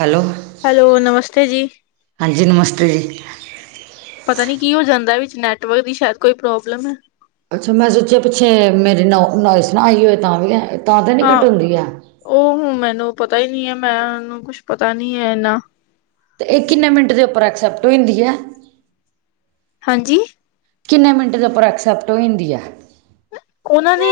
Hello hello ਨਮਸਤੇ ਜੀ। ਹਾਂਜੀ ਨਮਸਤੇ ਜੀ। ਪਤਾ ਨੀ ਕੀ ਹੋ ਜਾਂਦਾ, ਵਿੱਚ ਨੈਟਵਰਕ ਦੀ ਸ਼ਾਇਦ ਕੋਈ ਪ੍ਰੋਬਲਮ ਆ। ਅੱਛਾ ਮੈਂ ਸੋਚਿਆ ਪਿੱਛੇ ਮੇਰੀ ਨੌ ਨਇਸ ਨਾ ਆਈ ਹੋਏ ਤਾਂ ਵੀ ਤਾਂ ਨੀ ਕਟੋਂਦੀ ਐ। ਓ ਹੁਣ ਮੈਨੂੰ ਪਤਾ ਈ ਨੀ ਐ, ਮੈਂ ਓਨੂੰ ਕੁਛ ਪਤਾ ਨੀ ਐ ਏਨਾ। ਏ ਕਿੰਨੇ ਮਿੰਟ ਦੇ ਉਪਰ ਅਕਸੈਪਟ ਹੋ ਆਂਦੀ ਐ? ਹਾਂਜੀ ਕਿੰਨੇ ਮਿੰਟ ਦੇ ਓਪਰ ਐਕਸੈਪਟ ਹੋ ਐਂਦੀ ਐ? ਓਨਾਂ ਨੇ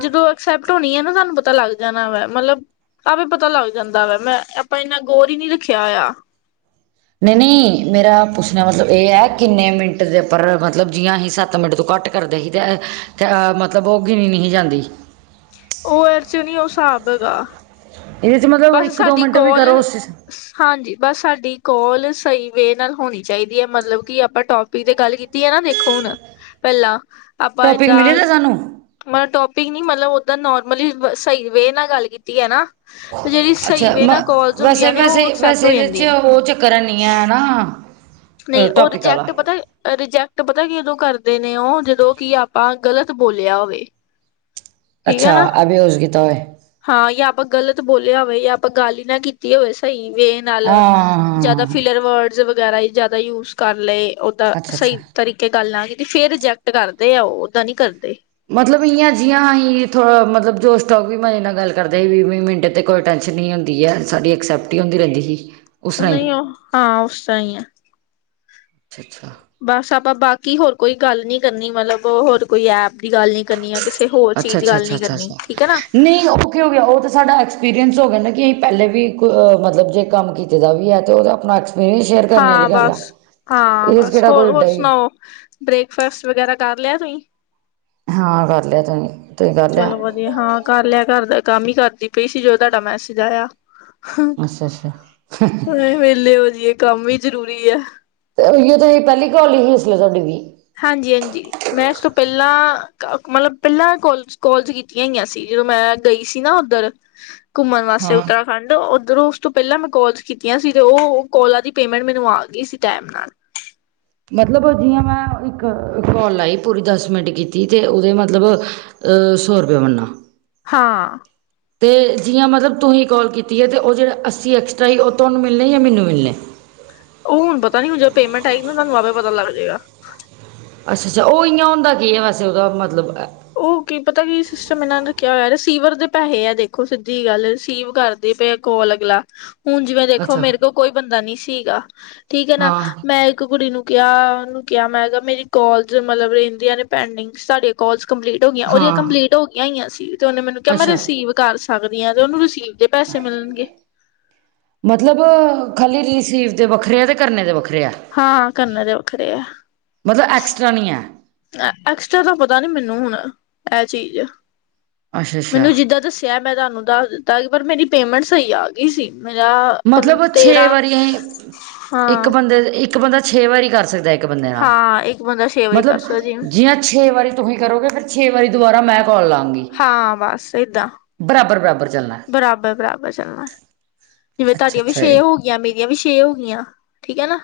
ਜਦੋਂ ਅਕਸੈਪਟ ਹੋਣੀ ਆ ਨਾ ਸਾਨੂੰ ਪਤਾ ਲੱਗ ਜਾਣਾ ਵਾ। ਮਲਬ ਤਾਂਵੀ ਪਤਾ ਲੱਗ ਜਾਂਦਾ ਵਾ, ਮੈਂ ਆਪਾਂ ਏਨਾ ਗੌਰ ਈ ਨੀ ਰੱਖਿਆ ਹੋਇਆ। ਨ‌ਈ- ਨਈ ਮੇਰਾ ਪੁੱਛਣਾ ਮਤਲਬ ਏ ਐ, ਕਿੰਨੇ ਮਿੰਟ ਦੇ ਪਰ ਮਤਲਬ ਜੀਆਂ ਅਹੀਂ ਸੱਤ ਮਿੰਟ ਤੋਂ ਘੱਟ ਕਰਦੇ ਹੀ ਤੇ, ਤੇ ਮਤਲਬ ਓ ਗਿਣੀ ਨੀ ਹੀਂ ਜਾਂਦੀ। ਓ ਏਰ 'ਚ ਨੀ ਓ ਸਾਬ ਹੈਗਾ। ਏਦੇ 'ਚ ਮਤਲਬ ਬਸ ਇੱਕ ਦੋ ਸਾਡੀ ਮਿੰਟ ਵੀ ਕੋਲ ਕਰੋ, ਸ ਹਾਂਜੀ ਬਸ ਸਾਡੀ ਕੋਲ ਸ‌ਈ ਵੇ ਨਾਲ ਹੋਣੀ ਚਾਈਦੀ ਐ, ਮਤਲਬ ਕਿ ਆਪਾਂ ਟੋਪ ਪੀ ਤੇ ਗੱਲ ਕੀਤੀ ਆ ਨਾ ਵੇਖੋ ਹੁਣ। ਪੈਲਾਂ ਆਪਾਂ ਟੋਪਿਕ ਮਿਲੇ ਏਦਾਂ ਦਾ ਸਾਨੂੰ ਮਲ ਟੋਪਿਕ ਨੀ ਮਲਬ ਓਦਾ ਨੋਰਮਲੀ ਸ‌ਈ ਵੇ ਨਾਲ ਗੱਲ ਕੀਤੀ ਐ ਨਾ। ਜਰੀ ਸ‌ਈ ਅੱਛਾ ਵੇ ਮ ਨਾਲ ਕੋਲਸ ਵੈਸੇ-ਵੈਸੇ ਹੁੰਦੀਆਂ ਨੇ, ਓ ਵੈਸੇ ਅਕਸੈਪਟ ਵੈਸੇ ਹੋ ਇਹਦੇ ਚ ਜਾਂਦੀਆਂ। ਉਹ ਚੱਕਰ ਨੀ ਐ ਨਾ ਨਈ ਓ ਟੋਪਿਕ ਰਜੈਕਟ ਆਲਾ। ਪਤਾ ਰਿਜੈਕਟ ਪਤਾ ਕੀ ਓਦੋਂ ਕਰਦੇ ਨੇ ਓ, ਜਦੋਂ ਕੀ ਆਪਾਂ ਗ਼ਲਤ ਬੋਲਿਆ ਓਵੇ। [inaudible] ਅੱਛਾ ਅਭਿਊਜ਼ ਕੀਤਾ ਹੋਏ। ਹਾਂ ਜਾਂ ਆਪਾਂ ਗ਼ਲਤ ਬੋਲਿਆ ਹੋਵੇ ਜਾਂ ਆਪਾਂ ਗੱਲ ਈ ਨਾ ਕੀਤੀ ਹੋਵੇ ਸ‌ਈ ਵੇ ਨਾਲ ਜਾਦਾ ਫਿਲਰ ਵਰਡਸ ਵਗੈਰਾ ਜਾਦਾ ਯੂਸ ਕਰ ਲਏ, ਓਦਾ ਸ‌ਈ ਤਰੀਕ ਕੇ ਗੱਲ ਨਾ ਕੀਤੀ ਫੇਰ ਰਿਜੈਕਟ ਕਰਦੇ ਆ ਓ, ਓਦਾ ਨੀ ਕਰਦੇ। ਮਤਲਬ ਇਆ ਜਿਆਂ ਅਸੀਂ ਥੋੜਾ ਮਤਲਬ ਜੋਸ਼ ਸਟੋਕ, ਵੀ ਮਜੇ ਨਾਲ ਗੱਲ ਕਰਦੇ ਹੀ ਵੀ -ਵੀ ਮਿੰਟ। ਤੇ ਕੋਈ ਟੈਂਨਸ਼ਨ ਨਹੀਂ ਹੁੰਦੀ ਐ ਸਾਡੀ ਐਕਸੈਪਟ ਹੀ ਹਦੀ ਰਹਿੰਦੀ ਹੀ ਉਸ ਤਰ੍ਹਾਂ ਨਹੀਂ ਉਹ ਹਾਂ ਉਸ ਤਾ ਈ ਐ ਅੱਛਾ ਅੱਛਾ ਬਸ ਆਪਾਂ ਬਾਕੀ ਹੋਰ ਕੋਈ ਗੱਲ ਨੀ ਕਰਨੀ ਮਲਬ ਹੋਰ ਕੋਈ ਐਪ ਪੀ ਗੱਲ ਨੀ ਕਰਨੀ ਆ ਕਿਸੇ ਹੋਰ ਅੱਛਾ ਅੱਛਾ ਚੀਜ਼ ਦੀ ਅੱਛਾ ਗੱਲ ਅੱਛਾ ਨੀ ਅੱਛਾ ਕਰਨੀ ਅੱਛਾ ਠੀਕ ਐ ਨਾ ਨਹੀਂ ਉਹ ਕੀ ਹੋ ਗਿਆ ਉਹ ਤੇ ਸਾਡਾ ਐਕਸਪੀਰੀਅਂ ਹੋ ਗਿਆ ਨਾ ਕਿ ਪਹਿਲੇ ਵੀ ਮਤਲਬ ਜੇ ਕੰਮ ਖਿੱਚ ਦਾ ਵੀ ਹੈ ਤੇ ਉਹਦਾ ਆਪਣਾ ਇਹ ਵੀ ਸ਼ੇਅਰ ਕਰਨ ਹਾਂ ਵਾਲੀ ਗੱਲ ਆ ਬਸ ਹਾਂ ਇਸ ਬਸ ਕਿਹੜਾ ਹੋਰ ਕੋਈ ਹੋਰ ਏਡਾ ਇ ਸੁਣਾਓ ਬ੍ਰੇਕਫਾਸਟ ਵਗੈਰਾ ਕਰ ਲਿਆ ਤੁਹੀ ਹਾਂ ਕਰ ਲਿਆ ਤਹੀ ਚਲੋ ਵਧੀਆ ਹਾਂ ਕਰ ਲਿਆ ਘਰ ਦਾ ਕੰਮ ਹੀ ਕਰਦੀ ਪਈ ਸੀ ਜੋ ਤੁਹਾਡਾ ਮੈਸੇਜ ਆਇਆ ਹਾਏ ਅੱਛਾ ਅੱਛਾ ਹੁਣੇ ਵੇਹਲੇ ਹੋ ਜਾਈਏ ਕੰਮ ਵੀ ਜਰੂਰੀ ਐ ਏ ਜੇ ਤੋ ਪਹਿਲੀ ਕਾਲ ਸੀ ਇਸ ਲੀਏ ਤੁਹਾਡੀ ਵੀ ਹਾਂਜੀ ਜੀ ਮੈਂ ਇਸ ਤੋਂ ਪਹਲਾਂ ਕਾ ਮਲਬ ਪਹਿਲਾਂ ਕੋਲ ਕੋਲਸ ਕੀਤੀਆਂ ਹੋਈਆਂ ਸੀ ਜਦੋਂ ਮੈਂ ਗਈ ਸੀ ਨਾ ਓਧਰ ਘੁੰਮਣ ਵਾਸਤੇ ਸਿਵ ਹਾਂ ਧਾਮ ਹਾ ਡੋ ਓ ਉੱਧਰੋਂ ਉਸ ਤੋਂ ਪਹਿਲਾਂ ਮੈਂ ਕੋਲ ਕੀਤੀਆਂ ਸੀ ਤੇ ਉਹ ਕੋਲਾਂ ਦੀ ਪੇਮੈਂਟ ਮੈਨੂੰ ਆ ਗਈ ਸੀ ਟਾਈਮ ਨਾਲ ਮਤਲਬ ਜੀਆਂ ਮੈਂ ਇੱਕ ਕੋਲੀ ਲਾਈ ਪੂਰੀ ਦਸ ਮਿੰਟ ਕੀਤੀ ਤੇ ਉਹਦੇ ਮਤਲਬ ਆ ਸੌ ਰੁਪਏ ਬੰਨਨਾ ਹਾਂ ਤੇ ਜੀਆਂ ਮਤਲਬ ਤੁਹੀ ਕਾਲ ਕੀਤੀ ਹੈ ਤੇ ਓਹ ਜੜੇ ਅੱਸੀ ਐਕਸਟਰਾ ਸੀ ਉਹ ਤੁਹਾਨੂੰ ਮਿਲਣੇ ਜਾਂ ਮੈਨੂੰ ਮਿਲਣੇ ਆ ਉਹ ਹੁਣ ਪਤਾ ਨੀ ਹੁਣ ਜਦ ਪੇਮੈਂਟ ਆਏਗੀ ਨਾ ਤੁਹਾਨੂੰ ਆਵੇ ਪਤਾ ਲੱਗ ਜੇਗਾ ਅੱਛਾ ਅੱਛਾ ਉਹ ਈਆ ਹੁੰਦਾ ਕਿ ਹੈ ਵੈਸੇ ਉਹਦਾ ਮਤਲਬ ਏ ਉਹ ਕੀ ਪਤਾ ਵੀ ਸਿਸਟਮ ਇਹਨਾਂ ਨੇ ਰੱਖਿਆ ਹੋਇਆ ਰਿਸੀਵਰ ਦੇ ਪੈਸੇ ਆ ਦੇਖੋ ਸਿੱਧੀ ਗੱਲ ਰਿਸੀਵ ਕਰ ਦੇ ਪਏ ਅੱਗਲਾ ਕੋਲ ਅਗਲਾ ਹੁਣ ਜਿਵੇਂ ਦੇਖੋ ਅੱਛਾ ਮੇਰੇ ਕੋਲ ਕੋਈ ਬੰਦਾ ਨਹੀਂ ਸੀਗਾ ਠੀਕ ਹੈ ਨਾ ਹਾਂ ਮੈਂ ਇੱਕ ਕੁੜੀ ਨੂੰ ਕਿਆ ਉਨੂੰ ਕਿਹਾ ਮੈਂ ਮੇਰੀ ਕੋਲਜ ਮਲਬ ਰਹਿੰਦੀਆਂ ਨੇ ਪੈਂਡਿੰਗ ਸਾਡੀਆਂ ਕੋਲਸ ਕੰਪਲੀਟ ਉਹ ਦੀਆਂ ਹਾਂ ਕੰਪਲੀਟ ਹੋ ਗਈਆਂ ਹੋਈਆਂ ਸੀ ਤੇ ਉਹਨੇ ਮੈਨੂੰ ਕਿਹਾ ਮੈਂ ਅੱਛਾ ਰਿਸੀਵ ਕਰ ਸਕਦੀ ਆ ਤੇ ਉਹਨੂੰ ਰਿਸੀਵ ਦੇ ਪੈਸੇ ਮਿਲਣਗੇ ਮਤਲਬ ਖੱਲੀ ਰਿਸੀਵ ਦੇ ਵੱਖਰੇ ਆ ਤੇ ਕਰਨੇ ਦੇ ਵੱਖਰੇ ਆ ਹਾਂ ਕਰਨੇ ਦੇ ਵੱਖਰੇ ਆ ਮਤਲਬ ਐਕਸਟਰਾ ਨਹੀਂ ਹੈ ਐਕਸਟਰਾ ਦਾ ਪਤਾ ਨਹੀਂ ਮੈਨੂੰ ਹੁਣ ਐ ਚੀਜ਼ ਅੱਛਾ ਅੱਛਾ ਮੈਨੂੰ ਜਿੱਦਾਂ ਦੱਸਿਆ ਮੈਂ ਤਾ ਨੂੰ ਦੱਸ ਦਿੱਤਾ ਪਰ ਮੇਰੀ ਪੇਮੈਂਟ ਸਹੀ ਆ ਗਈ ਸੀ ਮੇਰਾ ਪਜਾਆ ਮਤਲਬ ਛੇ ਵਾਰੀ ਐਹੀ ਇੱਕ ਹਾਂ ਬੰਦੇ ਇੱਕ ਬੰਦਾ ਛੇ ਵਾਰੀ ਕਰ ਸਕਦਾ ਐ ਇੱਕ ਬੰਦੇ ਨਾਲ ਹਾਂ ਇੱਕ ਬੰਦਾ ਛੇ ਵਾਰੀ ਕਰ ਮਤਲਬ ਸਕਦਾ ਜਿਵੇਂ ਜੀਆਂ ਛੇ ਵਾਰੀ ਤੁਹੀ ਕਰੋਗੇ ਪਰ ਛੇ ਵਾਰੀ ਦੁਬਾਰਾ ਮੈਂ ਕੋਲ ਲਾ ਗੀ ਹਾਂ ਬਸ ਏਦਾਂ ਬਰਾਬਰ ਚੱਲਣਾ ਬਰਾਬਰ ਬਰਾਬਰ ਚੱਲਣਾ ਆ ਜਿਵੇਂ ਅੱਛਾ ਤਾਔਡੀਆਂ ਵੀ ਅੱਛਾ ਛੇ ਇਹ ਹੋ ਗਈਆਂ ਮੇਰੀਆਂ ਵੀ ਛੇ ਹੋ ਗਈਆਂ ਠੀਕ ਐ ਨਾ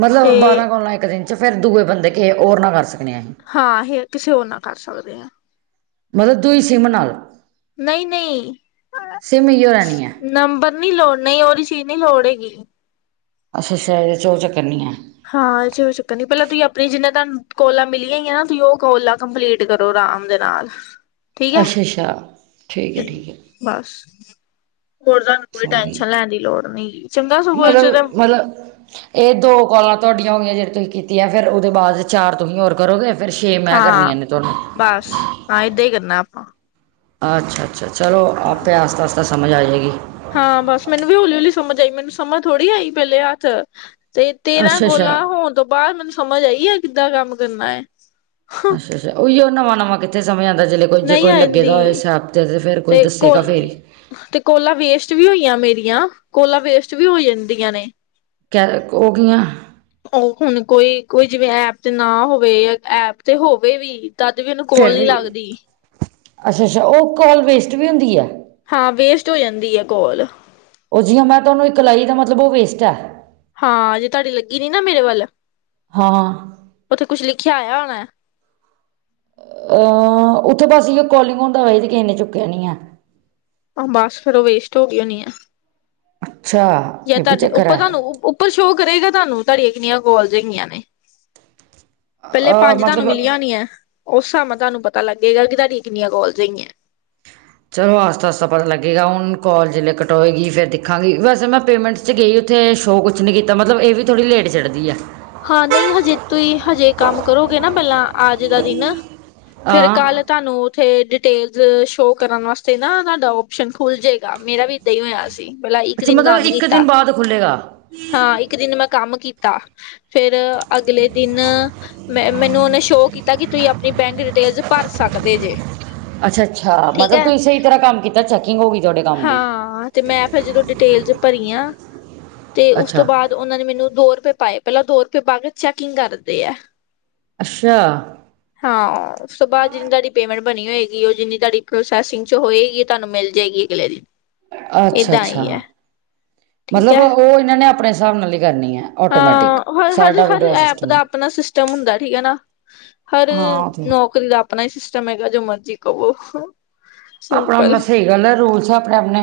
ਮਤਲਬ ਤੇ ਬਾਰਾਂ ਕੋਲਾ ਇੱਕ ਦਿਨ ਚ ਫਿਰ ਦੂਏ ਬੰਦੇ ਕਿਸ ਹੋਰ ਨਾ ਕਰ ਸਕਦੇ ਆ ਅਸੀਂ ਹਾਂ ਹੇਰ ਕਿਸੇ ਹੋਰ ਨਾ ਕਰ ਸਕਦੇ ਆ ਮਤਲਬ ਤੂਹੀ ਸਿੰਮ ਨਾ ਲੋ ਨਹੀਂ ਨਹੀਂ ਈ ਸਿਮ ਇਓ ਰਹਿਣੀ ਹੈ ਨੰਬਰ ਨੀ ਲੋੜ ਨਹੀਂ ਉਹਦੀ ਚੀਜ਼ ਨਹੀਂ ਲੋੜ ਹੈਗੀ ਅੱਛਾ ਅੱਛਾ ਇਹਦੇ ਚ ਉਹ ਚੱਕਰ ਨਹੀਂ ਹੈ ਹਾਂ ਇਦੇ ਚ ਕੋਈ ਚੱਕਰ ਨਹੀਂ ਪਹਿਲਾਂ ਤੁਸੀਂ ਆਪਣੀ ਜਿੰਨੇ ਤੁਹਾਨੂੰ ਕੋਲਾ ਮਿਲੀਆਂ ਈਆਂ ਨਾ ਤੁਹੀ ਓਹ ਕੋਲ ਲਾਉ ਕੰਪਲੀਟ ਕਰੋ ਰਾਮ ਦੇ ਨਾਲ ਠੀਕ ਐ, ਅੱਛਾ ਅੱਛਾ ਠੀਕ ਹੈ ਠੀਕ ਹੈ ਬਸ, ਹੋਰ ਤਾਨੂੰ ਕੋਈ ਸਮਝ ਗਈ ਟੈਨਸ਼ਨ ਲੈਣ ਦੀ ਲੋੜ ਨੀ ਹੈਗੀ, ਚੰਗਾ ਸਗੋ ਏਦੇ ਚ ਏਹ ਦੋ ਕੋਲਾਂ ਤੁਆਡੀਆਂ ਹੋ ਗਈਆਂ ਜੇੜੀ ਤੁਸੀਂ ਕੀਤੀ ਐ ਫੇਰ ਓਦੇ ਬਾਦ ਚਾਰ ਤੁਹੀ਼ ਹੋਰ ਕਰੋਗੇ ਫੇਰ ਛੇ ਮੈਂ ਹਾਂ ਕਰਨੀਆਂ ਨੇ ਤੁਆਨੂੰ ਬਸ ਹਾਂ ਏਦਾਂ ਈ ਕਰਨਾ ਆਪਾਂ ਅੱਛਾ-ਅੱਛਾ ਚਲੋ ਆਪੇ ਆਸਤਾ-ਆਸਤਾ ਸਮਝ ਆ ਜੇਗੀ। ਹਾਂ ਬਸ ਮੈਨੂੰ ਵੀ ਹੌਲੀ-ਹੌਲੀ ਸਮਝ ਆਈ ਮੈਨੂੰ ਸਮਝ ਥੋੜ੍ਹੀ ਆਈ ਪੈਲੇ ਹਾਥ ਤੇ ਤੇਰਾਂ ਅੱਛਾ ਕੋਲਾਂ ਅੱਛਾ ਹੋਣ ਤੋਂ ਬਾਦ ਮੈਨੂੰ ਸਮਝ ਆਈ ਆ ਕਿੱਦਾਂ ਕੰਮ ਕਰਨਾ ਐ। ਅੱਛਾ-ਅੱਛਾ ਓਈ ਓ ਨਵਾਂ-ਨਵਾਂ ਕਿੱਥੇ ਸਮਝ ਆਂ ਜੇ ਜੇ ਕੋ ਨਹੀਂ ਲੱਗੇ ਆਂਦੀ ਹੋਵੇ ਏ ਸ ਤੇ ਕੋਲ ਤੇ ਕੋਲਾ ਵੇਸਟ ਵੀ ਹੋਈਯਾ ਮੇਰੀਆਂ, ਕੋਲਾ ਵੇਸਟ ਵੀ ਹੋ ਜਾਂਦੀਆਂ ਨੇ ਕੈ ਓ ਕਿਵੇ ਓ ਹੁਣ ਕੋਈ-ਕੋਈ ਜਿਵੇਂ ਐਪ ਤੇ ਨਾ ਹੋਵੇ ਜਾਂ ਐਪ ਤੇ ਹੋਵੇ ਵੀ ਤਦ ਵੀ ਇਨੂੰ ਫੇਰ ਕੋਲ ਨੀ ਵੀ ਲੱਗਦੀ ਅੱਛਾ-ਅੱਛਾ ਓ ਕੋਲ ਵੇਸਟ ਵੀ ਹੁੰਦੀ ਐ। ਹਾਂ ਵੇਸਟ ਹੋ ਜਾਂਦੀ ਏ ਕੋਲ। ਓ ਜੀਵੇ ਮੈਂ ਤੁਆਨੂੰ ਏਕ ਲਾਈ ਏਦਾ ਮਤਲਬ ਓਹ ਵੇਸਟ ਐ। ਹਾਂ ਜੇ ਤੁਆਡੀ ਲੱਗੀ ਨੀ ਨਾ ਮੇਰੇ ਵੱਲ, ਹਾਂ ਓਥੇ ਕੁਛ ਲਿਖਿਆ ਆਯਾ ਹੋਣਾ। ਅਹ ਉੱਥੇ ਬਸ ਇਓ ਕਾਲਿੰਗ ਹੁੰਦਾ ਵਾ ਕਿ ਇਨੇ ਚੁੱਕਿਆ ਨੀ ਏ। ਬਸ ਫੇਰ ਓ ਵੇਸਟ ਹੋ ਗਈ ਹੋਣੀ ਏ। ਅੱਛਾ। ਜਾਂ ਇਹ ਵੀ ਤਾਡੇ ਚੱਕਰ ਉੱਪਰ ਐ। ਤੁਆਨੂੰ ਉੱਪਰ ਸ਼ੋਅ ਕਰੇਗਾ ਤਾਨੂੰ ਤੁਆਡੀਆਂ ਕਿੰਨੀਆਂ ਕੋਲਜ ਹੈਗੀਆਂ ਨੇ ਪੈਲੇ ਅ ਪੰਜ ਤੁਆਨੂੰ ਮਤਲਬ ਮਿਲੀਆਂ ਹੋਨੀਯਾ ਐ, ਓਸ ਸਾਬ ਤੁਆਨੂੰ ਪਤਾ ਲੱਗੇਗਾ ਕਿ ਤੁਆਡੀ ਕਿੰਨੀਆਂ ਕੋਲ ਸਈ ਐ। ਚਲੋ ਆਸਤਾ-ਆਸਤਾ ਪਤਾ ਲੱਗੇਗਾ ਹੁਣ ਕੋਲ ਜੇ ਕਟੋਏਗੀ ਫੇਰ ਦੇਖਾਂਗੀ ਵੈਸੇ ਮੈਂ ਪੇਮੈਂਟ ਚ ਗਈ ਓਥੇ ਸ਼ੋ ਕੁਛ ਨੀ ਕੀਤਾ ਮਤਲਬ ਏਹ ਵੀ ਥੋੜ੍ਹ ਲੇਟ ਚੜ੍ਹਦੀ ਐ। ਹਾਂ ਨਈ ਹਜੇ ਤੁਸੀਂ ਹਜੇ ਕੰਮ ਕਰੋਗੇ ਨਾ ਪੈਲਾਂ ਆਜ ਦਾ ਦਿਨ, ਫੇਰ ਹਾਂ। ਕੱਲ ਤਾਨੂੰ ਉੱਥੇ ਡਿਟੇਲਜ਼ ਸ਼ੋਅ ਕਰਨ ਵਾਸਤੇ ਨਾ ਤੁਆਡਾ ਓਪਸ਼ਨ ਖੁੱਲ੍ਹ ਜੇਗਾ ਮੇਰਾ ਵੀ ਏਦਾਂ ਹੀ ਹੋਯਾ ਸੀ। ਪੈਲਾ ਇੱਕ ਅੱਛਾ ਦਿਨ ਮਤਲਬ ਕੰਮ ਇੱਕ ਕੀਤਾ, ਦਿਨ ਬਾਅਦ ਖੁੱਲੇਗਾ ਹਾਂ ਇੱਕ ਦਿਨ ਮੈਂ ਕੰਮ ਕੀਤਾ ਫੇਰ ਅਗਲੇ ਦਿਨ ਮੈਂ ਮੈਨੂੰ ਓਨੇ ਸ਼ੋਅ ਕੀਤਾ ਕਿ ਤੁਸੀਂ ਆਪਣੀ ਬੈਂਕ ਡਿਟੇਲਸ ਪਾਰ ਸਕਦੇ ਜੇ ਅੱਛਾ-ਅੱਛਾ ਠੀਕ ਮਤਲਬ ਹੈ ਤੁਸੀਂ ਸਈ ਤਰ੍ਹਾਂ ਕੰਮ ਕੀਤਾ ਚੈਕਿੰਗ ਹੋ ਗਈ ਤੁਆਡੇ ਕੰਮ ਦੀ ਹਾਂ ਤੇ ਮੈਂ ਫਿਰ ਜਦੋਂ ਡਿਟੇਲਸ ਪਰੀਆ, ਤੇ ਉਸ ਅੱਛਾ ਤੋਂ ਬਾਦ ਓਨਾਂ ਨੇ ਮੈਨੂੰ ਦੋ ਰੁਪਏ ਪਾਏ। ਪੈਲਾਂ ਦੋ ਰੁਪਏ ਪਾਕੇ ਚੈਕਿੰਗ ਕਰਦੇ ਆ। ਅੱਛਾ ਹਾਂ ਅ ਉਸ ਤੋਂ ਬਾਅਦ ਜਿੰਨੀ ਤਾਡੀ ਪੇਮੈਂਟ ਬਣੀ ਹੋਏਗੀ ਓ ਜਿੰਨੀ ਤਾਡੀ ਪ੍ਰੋਸੈਸਿੰਗ ਚ ਹੋਏਗੀ ਤੁਆਨੂੰ ਮਿਲ ਜਾਏਗੀ ਅਗਲੇ ਦਿਨ ਏਦਾਂ ਅੱਛਾ-ਅੱਛਾ। ਹੀ ਹੈ ਠੀਕ ਮਤਲਬ ਹੈ ਓਹ ਏਨਾਂ ਨੇ ਆਪਣੇ ਸਾਬ ਨਾਲ ਈ ਕਰਨੀ ਐ ਆਟੋਮੈਟਿਕ ਸਾਡਾ ਹਰ-ਹਰ ਵਿਡਰਾ ਐਪ ਸਿਸਟਮ ਹੈ ਦਾ ਅਪਣਾ ਸਿਸਟਮ ਹੁੰਦਾ ਠੀਕ ਏ ਨਾ ਹਰ ਹਾਂ ਉਹ ਤੇ ਓ ਕੈਂਦੇ ਆਪਣਾ ਈ ਸਿਸਟਮ ਹੈਗਾ ਜੋ ਮਰਜ਼ੀ ਕਹਵੋ ਆਪਣਾ-ਆਪਣਾ ਸਈ ਗੱਲ ਐ, ਰੂਲਸ ਏ ਆਪਣੇ-ਆਪਣੇ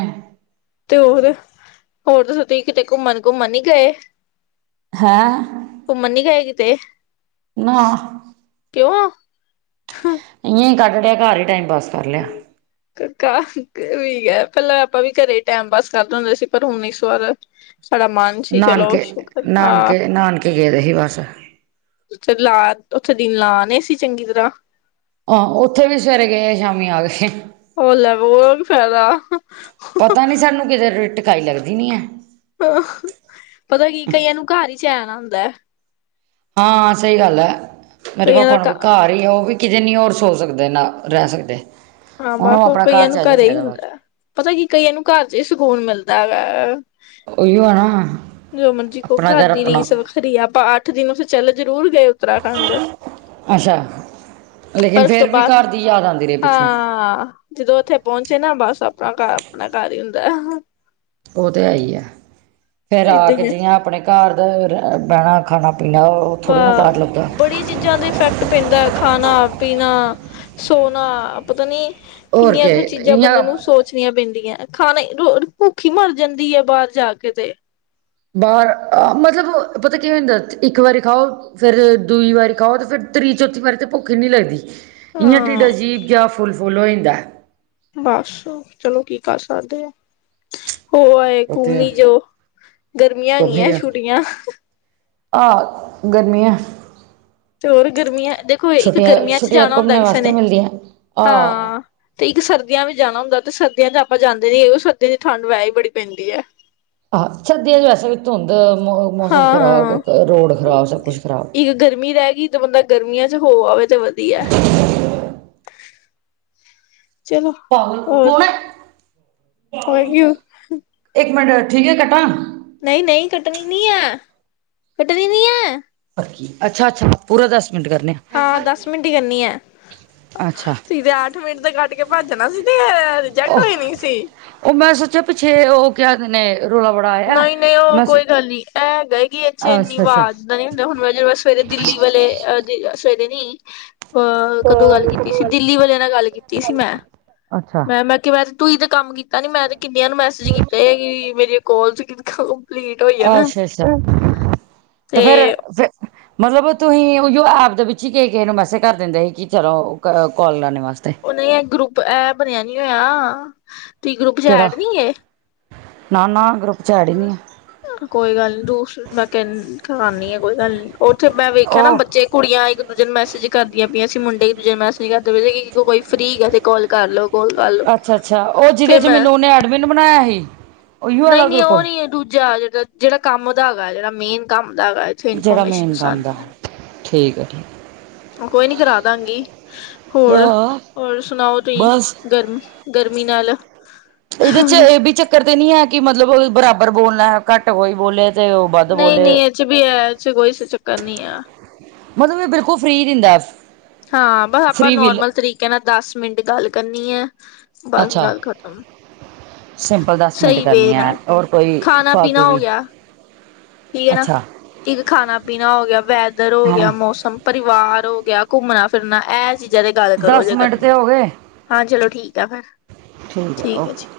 ਤੇ ਹੋਰ, ਹੋਰ ਤੁਸੀਂ ਠੀਕ ਕਿਤੇ ਕੁੰਮਣ-ਕੁੰਮਣ ਨੀ ਗਏ ਹੈਂ। ਕੁੰਮਣ ਨੀ ਗਏ ਕਿਤੇ? ਨਾ ਕਿਉਂ। ਇ ਵੇਂ ਹੀ ਕੱਢ ਲਿਆ ਘਰ ਹੀ ਟਾਈਮ ਪਾਸ ਕਰ ਲਿਆ ਕਕਾ ਵੀ ਪੈਲਾਂ ਆਪਾਂ ਵੀ ਘਰੇ ਟੈਮ ਪਾਸ ਕਰਦੇ ਹੁੰਦੇ ਸੀ ਪਰ ਹੁਣ ਇਸ ਵਾਰ ਸਲਾਮਾਨ [unintelligible] ਨਾਨਕੇ ਗਏਦੇ ਸੀ ਬਸ ਥੇ ਲਾ ਉਥੇ ਦਿਨ ਲਾਆਣੇ ਸੀ ਚੰਗੀ ਤਰ੍ਹਾਂ ਹਾਂ ਉੱਥੇ ਵੀ ਸਵੇਰੇ ਗਏ ਸ਼ਾਮੀ ਆ ਗਏ ਹੋ ਲੈ ਉਹ ਫਾਇਦਾ ਪਤਾ ਨੀ ਸਾਨੂੰ ਕਿਦੇੇਟ ਸਕਾਈ ਲੱਗਦੀ ਨਹੀਂ ਹੈ ਹ ਪਤਾ ਕੀ ਕਈਆਂ ਨੂੰ ਘਰ ਹੀ ਚੈਨ ਆਂਦਾ ਹੁੰਦਾ ਹਾਂ ਸਹੀ ਗੱਲ ਹੈ ਮੇਰੇ ਕਈਆਂ ਦਾ ਪਾਪਾ ਨੂੰ ਵੀ ਘਰ ਉਹ ਵੀ ਕਿਤੇ ਨੀ ਹੋਰ ਸੋ ਸਕਦੇ ਨਾ ਰਹਿ ਸਕਦੇ ਹਾਂ ਬਸ ਉਹਨੂੰ ਉਹ ਆਪਣਾ ਕਈਆਂ ਘਰ ਨੂੰ ਚਾਹੀਦਾ ਘਰੇ ਹੀ ਚਾਹੀਦਾ ਬਾਅਦ 'ਚ ਹੁੰਦਾ ਪਤਾ ਕੀ ਕਈਆਂ ਨੂੰ ਘਰ ਚ ਹੀ ਸਕੂਨ ਮਿਲਦਾ ਹੈਗਾ ਉਹੀਓ ਐ ਨਾ ਜੋ ਮਰਜੀ ਕੋ ਆਪਣਾ ਘਰ ਦੀ ਆਪਣਾ ਰੀਸ ਵੱਖਰੀ ਆਪਾਂ ਅੱਠ ਦਿਨ ਉੇਥੇ ਚੱਲ ਜਰੂਰ ਗਏ ਉੱਤਰਾਖੰਡ ਅੱਛਾ ਲੇਕਿਨ ਪਰ ਉਸ ਤੋਂ ਫਿਰ ਵੀ ਬਾਅਦ ਘਰ ਦੀ ਯਾਦ ਆਉਂਦੀ ਰਹੀ ਪਿੱਛੋਂ ਹਾਂ ਜਦੋਂ ਉੱਥੇ ਪਹੁੰਚੇ ਨਾ ਬਸ ਆਪਣਾ ਘਰ ਆਪਣਾ ਘਰ ਹੀ ਹੁੰਦਾ ਉਹ ਤੇ ਹੈ ਈਆ ਫੇਰ ਆ ਏਦਾਂ ਕੇ ਹੀ ਹੈ ਜੀਆਂ ਆਪਣੇ ਘਰ ਦਾ ਬਹਿਣਾ ਖਾਣਾ ਪੀਣਾ ਬ ਥੋੜ੍ਹੀ ਨਾ ਬਾਹਰ ਲੱਭਦਾ ਬੜੀ ਚੀਜ਼ਾਂ ਦਾ ਇਫੈਕਟ ਪੈਂਦਾ ਹੈ। ਖਾਣਾ ਪੀਣਾ ਸੋਣਾ ਪਤਾ ਨੀ ਹੋਰ ਕੀ ਕਿੰਨੀਆਂ ਕੁ ਚੀਜ਼ਾਂ ਬੰਦੇ ਇਆਂ ਨੂੰ ਸੋਚ ਣੀਆਂ ਪੈਂਦੀਆਂ ਖਾਣੇ ਰ ਭੁੱਖ ਹੀ ਮਰ ਜਾਂਦੀ ਹੈ। ਬਾਹਰ ਜਾ ਕੇ ਤੇ ਬਾਹਰ ਮਤਲਬ ਪਤਾ ਕੀ ਹੁੰਦਾ ਇੱਕ ਵਾਰੀ ਖਾਓ ਫੇਰ ਦੂਈ ਵਾਰੀ ਖਾਓ ਤੇ ਫੇਰ ਤ੍ਰੀ ਚੌਥੀ ਵਾਰੀ ਤੇ ਭੁੱਖ ਈ ਨੀ ਲੱਗਦੀ ਇਆਂ ਢਿੱਡ ਹਾਂ ਅਜੀਬ ਜਿਹਾ ਫੁੱਲ ਫੁੱਲ ਹੋ ਜਾਂਦਾ ਬਸ ਚਲੋ ਕੀ ਕਰ ਸਕਦੇ ਆ ਹੋ ਆਏ ਉੱਥੇ ਘੁੰਮੀ ਜੋ ਗਰਮੀਆਂ ਘੁੰਮੀ ਗੀਆਂ ਆ ਛੁੱਟੀਆਂ ਆਹ ਗਰਮੀੀਆਂ ਤੇ ਹੋਰ ਗਰਮੀਆਂ ਦੇਖੋ ਇੱਕ ਛੁੱਟੀਆਂ ਗਰਮੀਆਂ ਚ ਛੁੱਟੀਆਂ ਜਾਣਾ ਹੁੰਦਾ ਘੁੰਮਣੇ ਕਿਸੇ ਵਾਸਤੇ ਨੇ ਮਿਲਦੀਆਂ ਆਹ ਹਾਂ ਤੇ ਇੱਕ ਸਰਦੀਆਂ ਵੀ ਜਾਣਾ ਹੁੰਦਾ ਤੇ ਸਰਦੀਆਂ ਚ ਆਪਾਂ ਜਾਂਦੇ ਨੀ ਉਹ ਸਰਦੀਆਂ ਦੀ ਠੰਡ ਵਹਿ ਹੀ ਬੜੀ ਪੈਂਦੀ ਹੈ ਆਹੋ ਸਰਦੀਆਂ 'ਚ ਵੈਸੇ ਵੀ ਧੁੰਦ ਮੌਸਮ ਹਾਂ ਹਾਂ ਖਰਾਬ ਰੋਡ ਖਰਾਬ ਸਭ ਕੁਛ ਖਰਾਬ ਇੱਕ ਗਰਮੀ ਰਹਿ ਗਈ ਜ ਬੰਦਾ ਗਰਮੀਆਂ ਚ ਹੋ ਆਵੇ ਤਾਂ ਵਧੀਆ ਚਲੋ ਪਾਗਲ ਹੋਰ ਕੌਣ ਹੈ ਹੋ ਗ ਇੱਕ ਮਿੰਟ ਠੀਕ ਹੈ ਕੱਟਾ ਨਹੀਂ ਨਹੀਂ ਕੱਟਣੀ ਨਹੀਂ ਹੈ ਕੱਟਣੀ ਨਹੀਂ ਹੈ ਅੱਛਾ ਅੱਛਾ ਪੂਰਾ ਦਸ ਮਿੰਟ ਕਰਨੇ ਆ ਹਾਂ ਦਸ ਮਿੰਟ ਕਰਨੀ ਹੈ ਆ ਅੱਛਾ ਅੱਠ ਮਿੰਟ ਤੇ ਕੱਟ ਕੇ ਭੱਜਣਾ ਸੀ ਤੇ ਰਿਜੈਕਟ ਓਹ ਹੋਈ ਨ ਸੀ ਉਹ ਮੈਂ ਸੋਚਿਆ ਪਿੱਛੇ ਉਹ ਕਹਿ ਰੇ ਨੇ ਰੌਲਾ ਬੜਾ ਆਇਆ ਨਹੀਂ ਨਹੀਂ ਉਹ ਮੈਂ ਸੋ ਕੋਈ ਗੱਲ ਨਹੀ ਐ ਹੈਗਾ ਏ ਇੱਥੇ ਇੰਨੀ ਅੱਛਾ ਅੱਛਾ ਆਵਾਜ਼ ਦਾਂ ਨੀ ਹੁੰਦਾ ਹੁਣ ਮ ਜ ਸਵੇਰੇ ਦਿੱਲੀ ਵਾਲੇਹ ਸਵੇਰੇ ਨੀ ਅਹ ਕਦੋਂ ਗੱਲ ਕੀਤੀ ਸੀ ਦਿੱਲੀ ਵਾਲਿਆਂ ਨਾਲ ਗੱਲ ਕੀਤੀ ਸੀ ਮੈਂ ਅੱਛਾ ਮੈਂ ਮੈਂ ਕਿ ਮੈਂ ਤੂੰ ਤੇ ਕੰਮ ਕੀਤਾ ਨੀ ਮੈਂ ਤੇ ਕਿੰਨਿਆਂ ਨੂੰ ਮੈਸੇਜ ਕੀਤੇ ਕਿ ਮੇਰੇ ਕੋਲ ਚ ਅੱਛਾ ਅੱਛਾ ਤੇ ਫੇਿਰ ਫ ਮਤਲਬ ਤੁਸੀਂ ਓਈਓ ਐਪ ਦੇ ਵਿੱਚ ਹੀ ਕਿ ਕਿਸੇ ਨੂੰ ਮੈਸੇਜ ਕਰ ਦਿੰਦੇ ਸੀ ਕਿ ਚਲੋ ਕੋਲ ਲਾਨੇ ਵਾਸਤੇ। ਉ ਨਈ ਐ ਗਰੁੱਪ ਇਹ ਬਣਿਆ ਨੀ ਹੋਇਆ ਤੁਸੀਂ ਗਰੁੱਪ ਚ ਐਡ ਨੀ ਐ। ਨਾ-ਨਾ ਗਰੁੱਪ ਚ ਐੜ ਹੀ ਨੀ ਐ। ਕੋਈ ਗੱਲ ਨੀ ਦੂਸ ਮੈਂ ਕਹ ਕਰਾਨੀ ਆ ਕੋਈ ਗੱਲ ਨੀ ਉੱਥੇ ਮੈਂ ਆ ਵੇਖਿਆ ਨਾ ਉਹ ਬੱਚੇ ਕੁੜੀਆਂ ਇੱਕ ਦੂਜੇ ਨੂੰ ਮੈਸੇਜ ਕਰਦੀਆਂ ਪਈਆਂ ਸੀਂ ਮੁੰਡੇ ਇੱਕ ਦੂਜੇ ਮੈਸੇਜ ਕਰਦੇ ਪਏ ਸੀ ਕੋਈ ਫ੍ਰੀ ਹੈ ਤੇ ਕਾਲ ਕਰ ਲੋ। ਕਾਲ ਕਰ ਲੋ ਅੱਛਾ-ਅੱਛਾ ਓ ਜਿਹਦੇ ਫੇਰ ਚ ਮੈਨੂੰ ਉਨੇ ਐਡਮਿਨ ਬਣਾਇਆ ਹੀ। ਨਈਂ-ਨਈਂ ਉਹ ਨੀ ਹੈ ਦੂਜਾ ਜੇੜਾ-ਜੇੜਾ ਕੰਮ ਦਾ ਹੈਗਾ ਜਿਹੜਾ ਮੇਨ ਕੰਮ ਦਾ ਹੈਗਾ ਏ। ਉੱਥੇ ਜਿਹੜਾ ਮੇਨ ਇਨਫੋਰਮੇਸ਼ਨ ਕੰਮ ਦਾ ਆਦੀਆਂ। ਠੀਕ ਹੈ ਠੀਕ ਕੋਈ ਨੀ ਕਰਾ ਦਾਂਗੀ ਹੋਰ, ਹਾਂ ਹੋਰ ਸੁਣਾਓ ਤੁਹੀ ਬਸ ਗਰਮ ਗਰਮੀ ਨਾਲ ਇਹਦੇ ਚ ਇਹ ਵੀ ਚੱਕਰ ਤੇ ਨੀ ਹੈ ਕਿ ਮਤਲਬ ਬਰਾਬਰ ਬੋਲਣਾ ਘੱਟ ਕੋਈ ਬੋਲੇ। ਤੇ ਉਹ ਵੱਧ ਬੋਲੇ ਨਈਂ-ਨਈਂ ਏਚ ਵੀ ਐ ਏਚ ਕੋਈ ਚੱਕਰ ਨੀ ਐ। ਮਤਲਬ ਮੈਂ ਬਿਲਕੁਲ ਫ੍ਰੀ ਦਿੰਦਾ। ਹਾਂ ਬਸ ਆਪਾਂ ਫ੍ਰਰੀ ਵਿਲ ਨੋਰਮਲ ਤਰੀਕੇ ਨਾਲ ਦਸ ਮਿੰਟ ਗੱਲ ਕਰਨੀ ਐ ਬਸ ਅੱਛਾ ਗੱਲ ਖਤਮ। ਸਿੰਪਲ ਦਸ ਮਿੰਟ ਸਹੀ ਵੇ ਕਰਨੀ ਐ ਨਾਲ ਹੋਰ ਕੋਈ ਖਾਣਾ ਫਾਲਤੂ ਪੀਣਾ ਹੋ ਦੀ ਗਿਆ ਠੀਕ ਹੈ ਨਾ ਅੱਛਾ ਇੱਕ ਖਾਨਾ ਪੀਨਾ ਹੋ ਗਿਆ, ਵੈਦਰ ਹੋ ਹਾਂ ਗਿਆ, ਮੌਸਮ ਪਰਿਵਾਰ ਹੋ ਗਿਆ ਘੁੰਮਨਾ-ਫਿਰਨਾ ਐ ਚੀ ਜਦੇ ਗੱਲ ਕਰੋ ਦਸ ਜੇ ਮਿੰਟ ਤੇ ਕਰਨੀ ਹੋ ਗਏ ਹਾਂ ਚਲੋ ਠੀਕ ਐ ਫਿਰ, ਠੀਕ ਹੈ ਜੀ।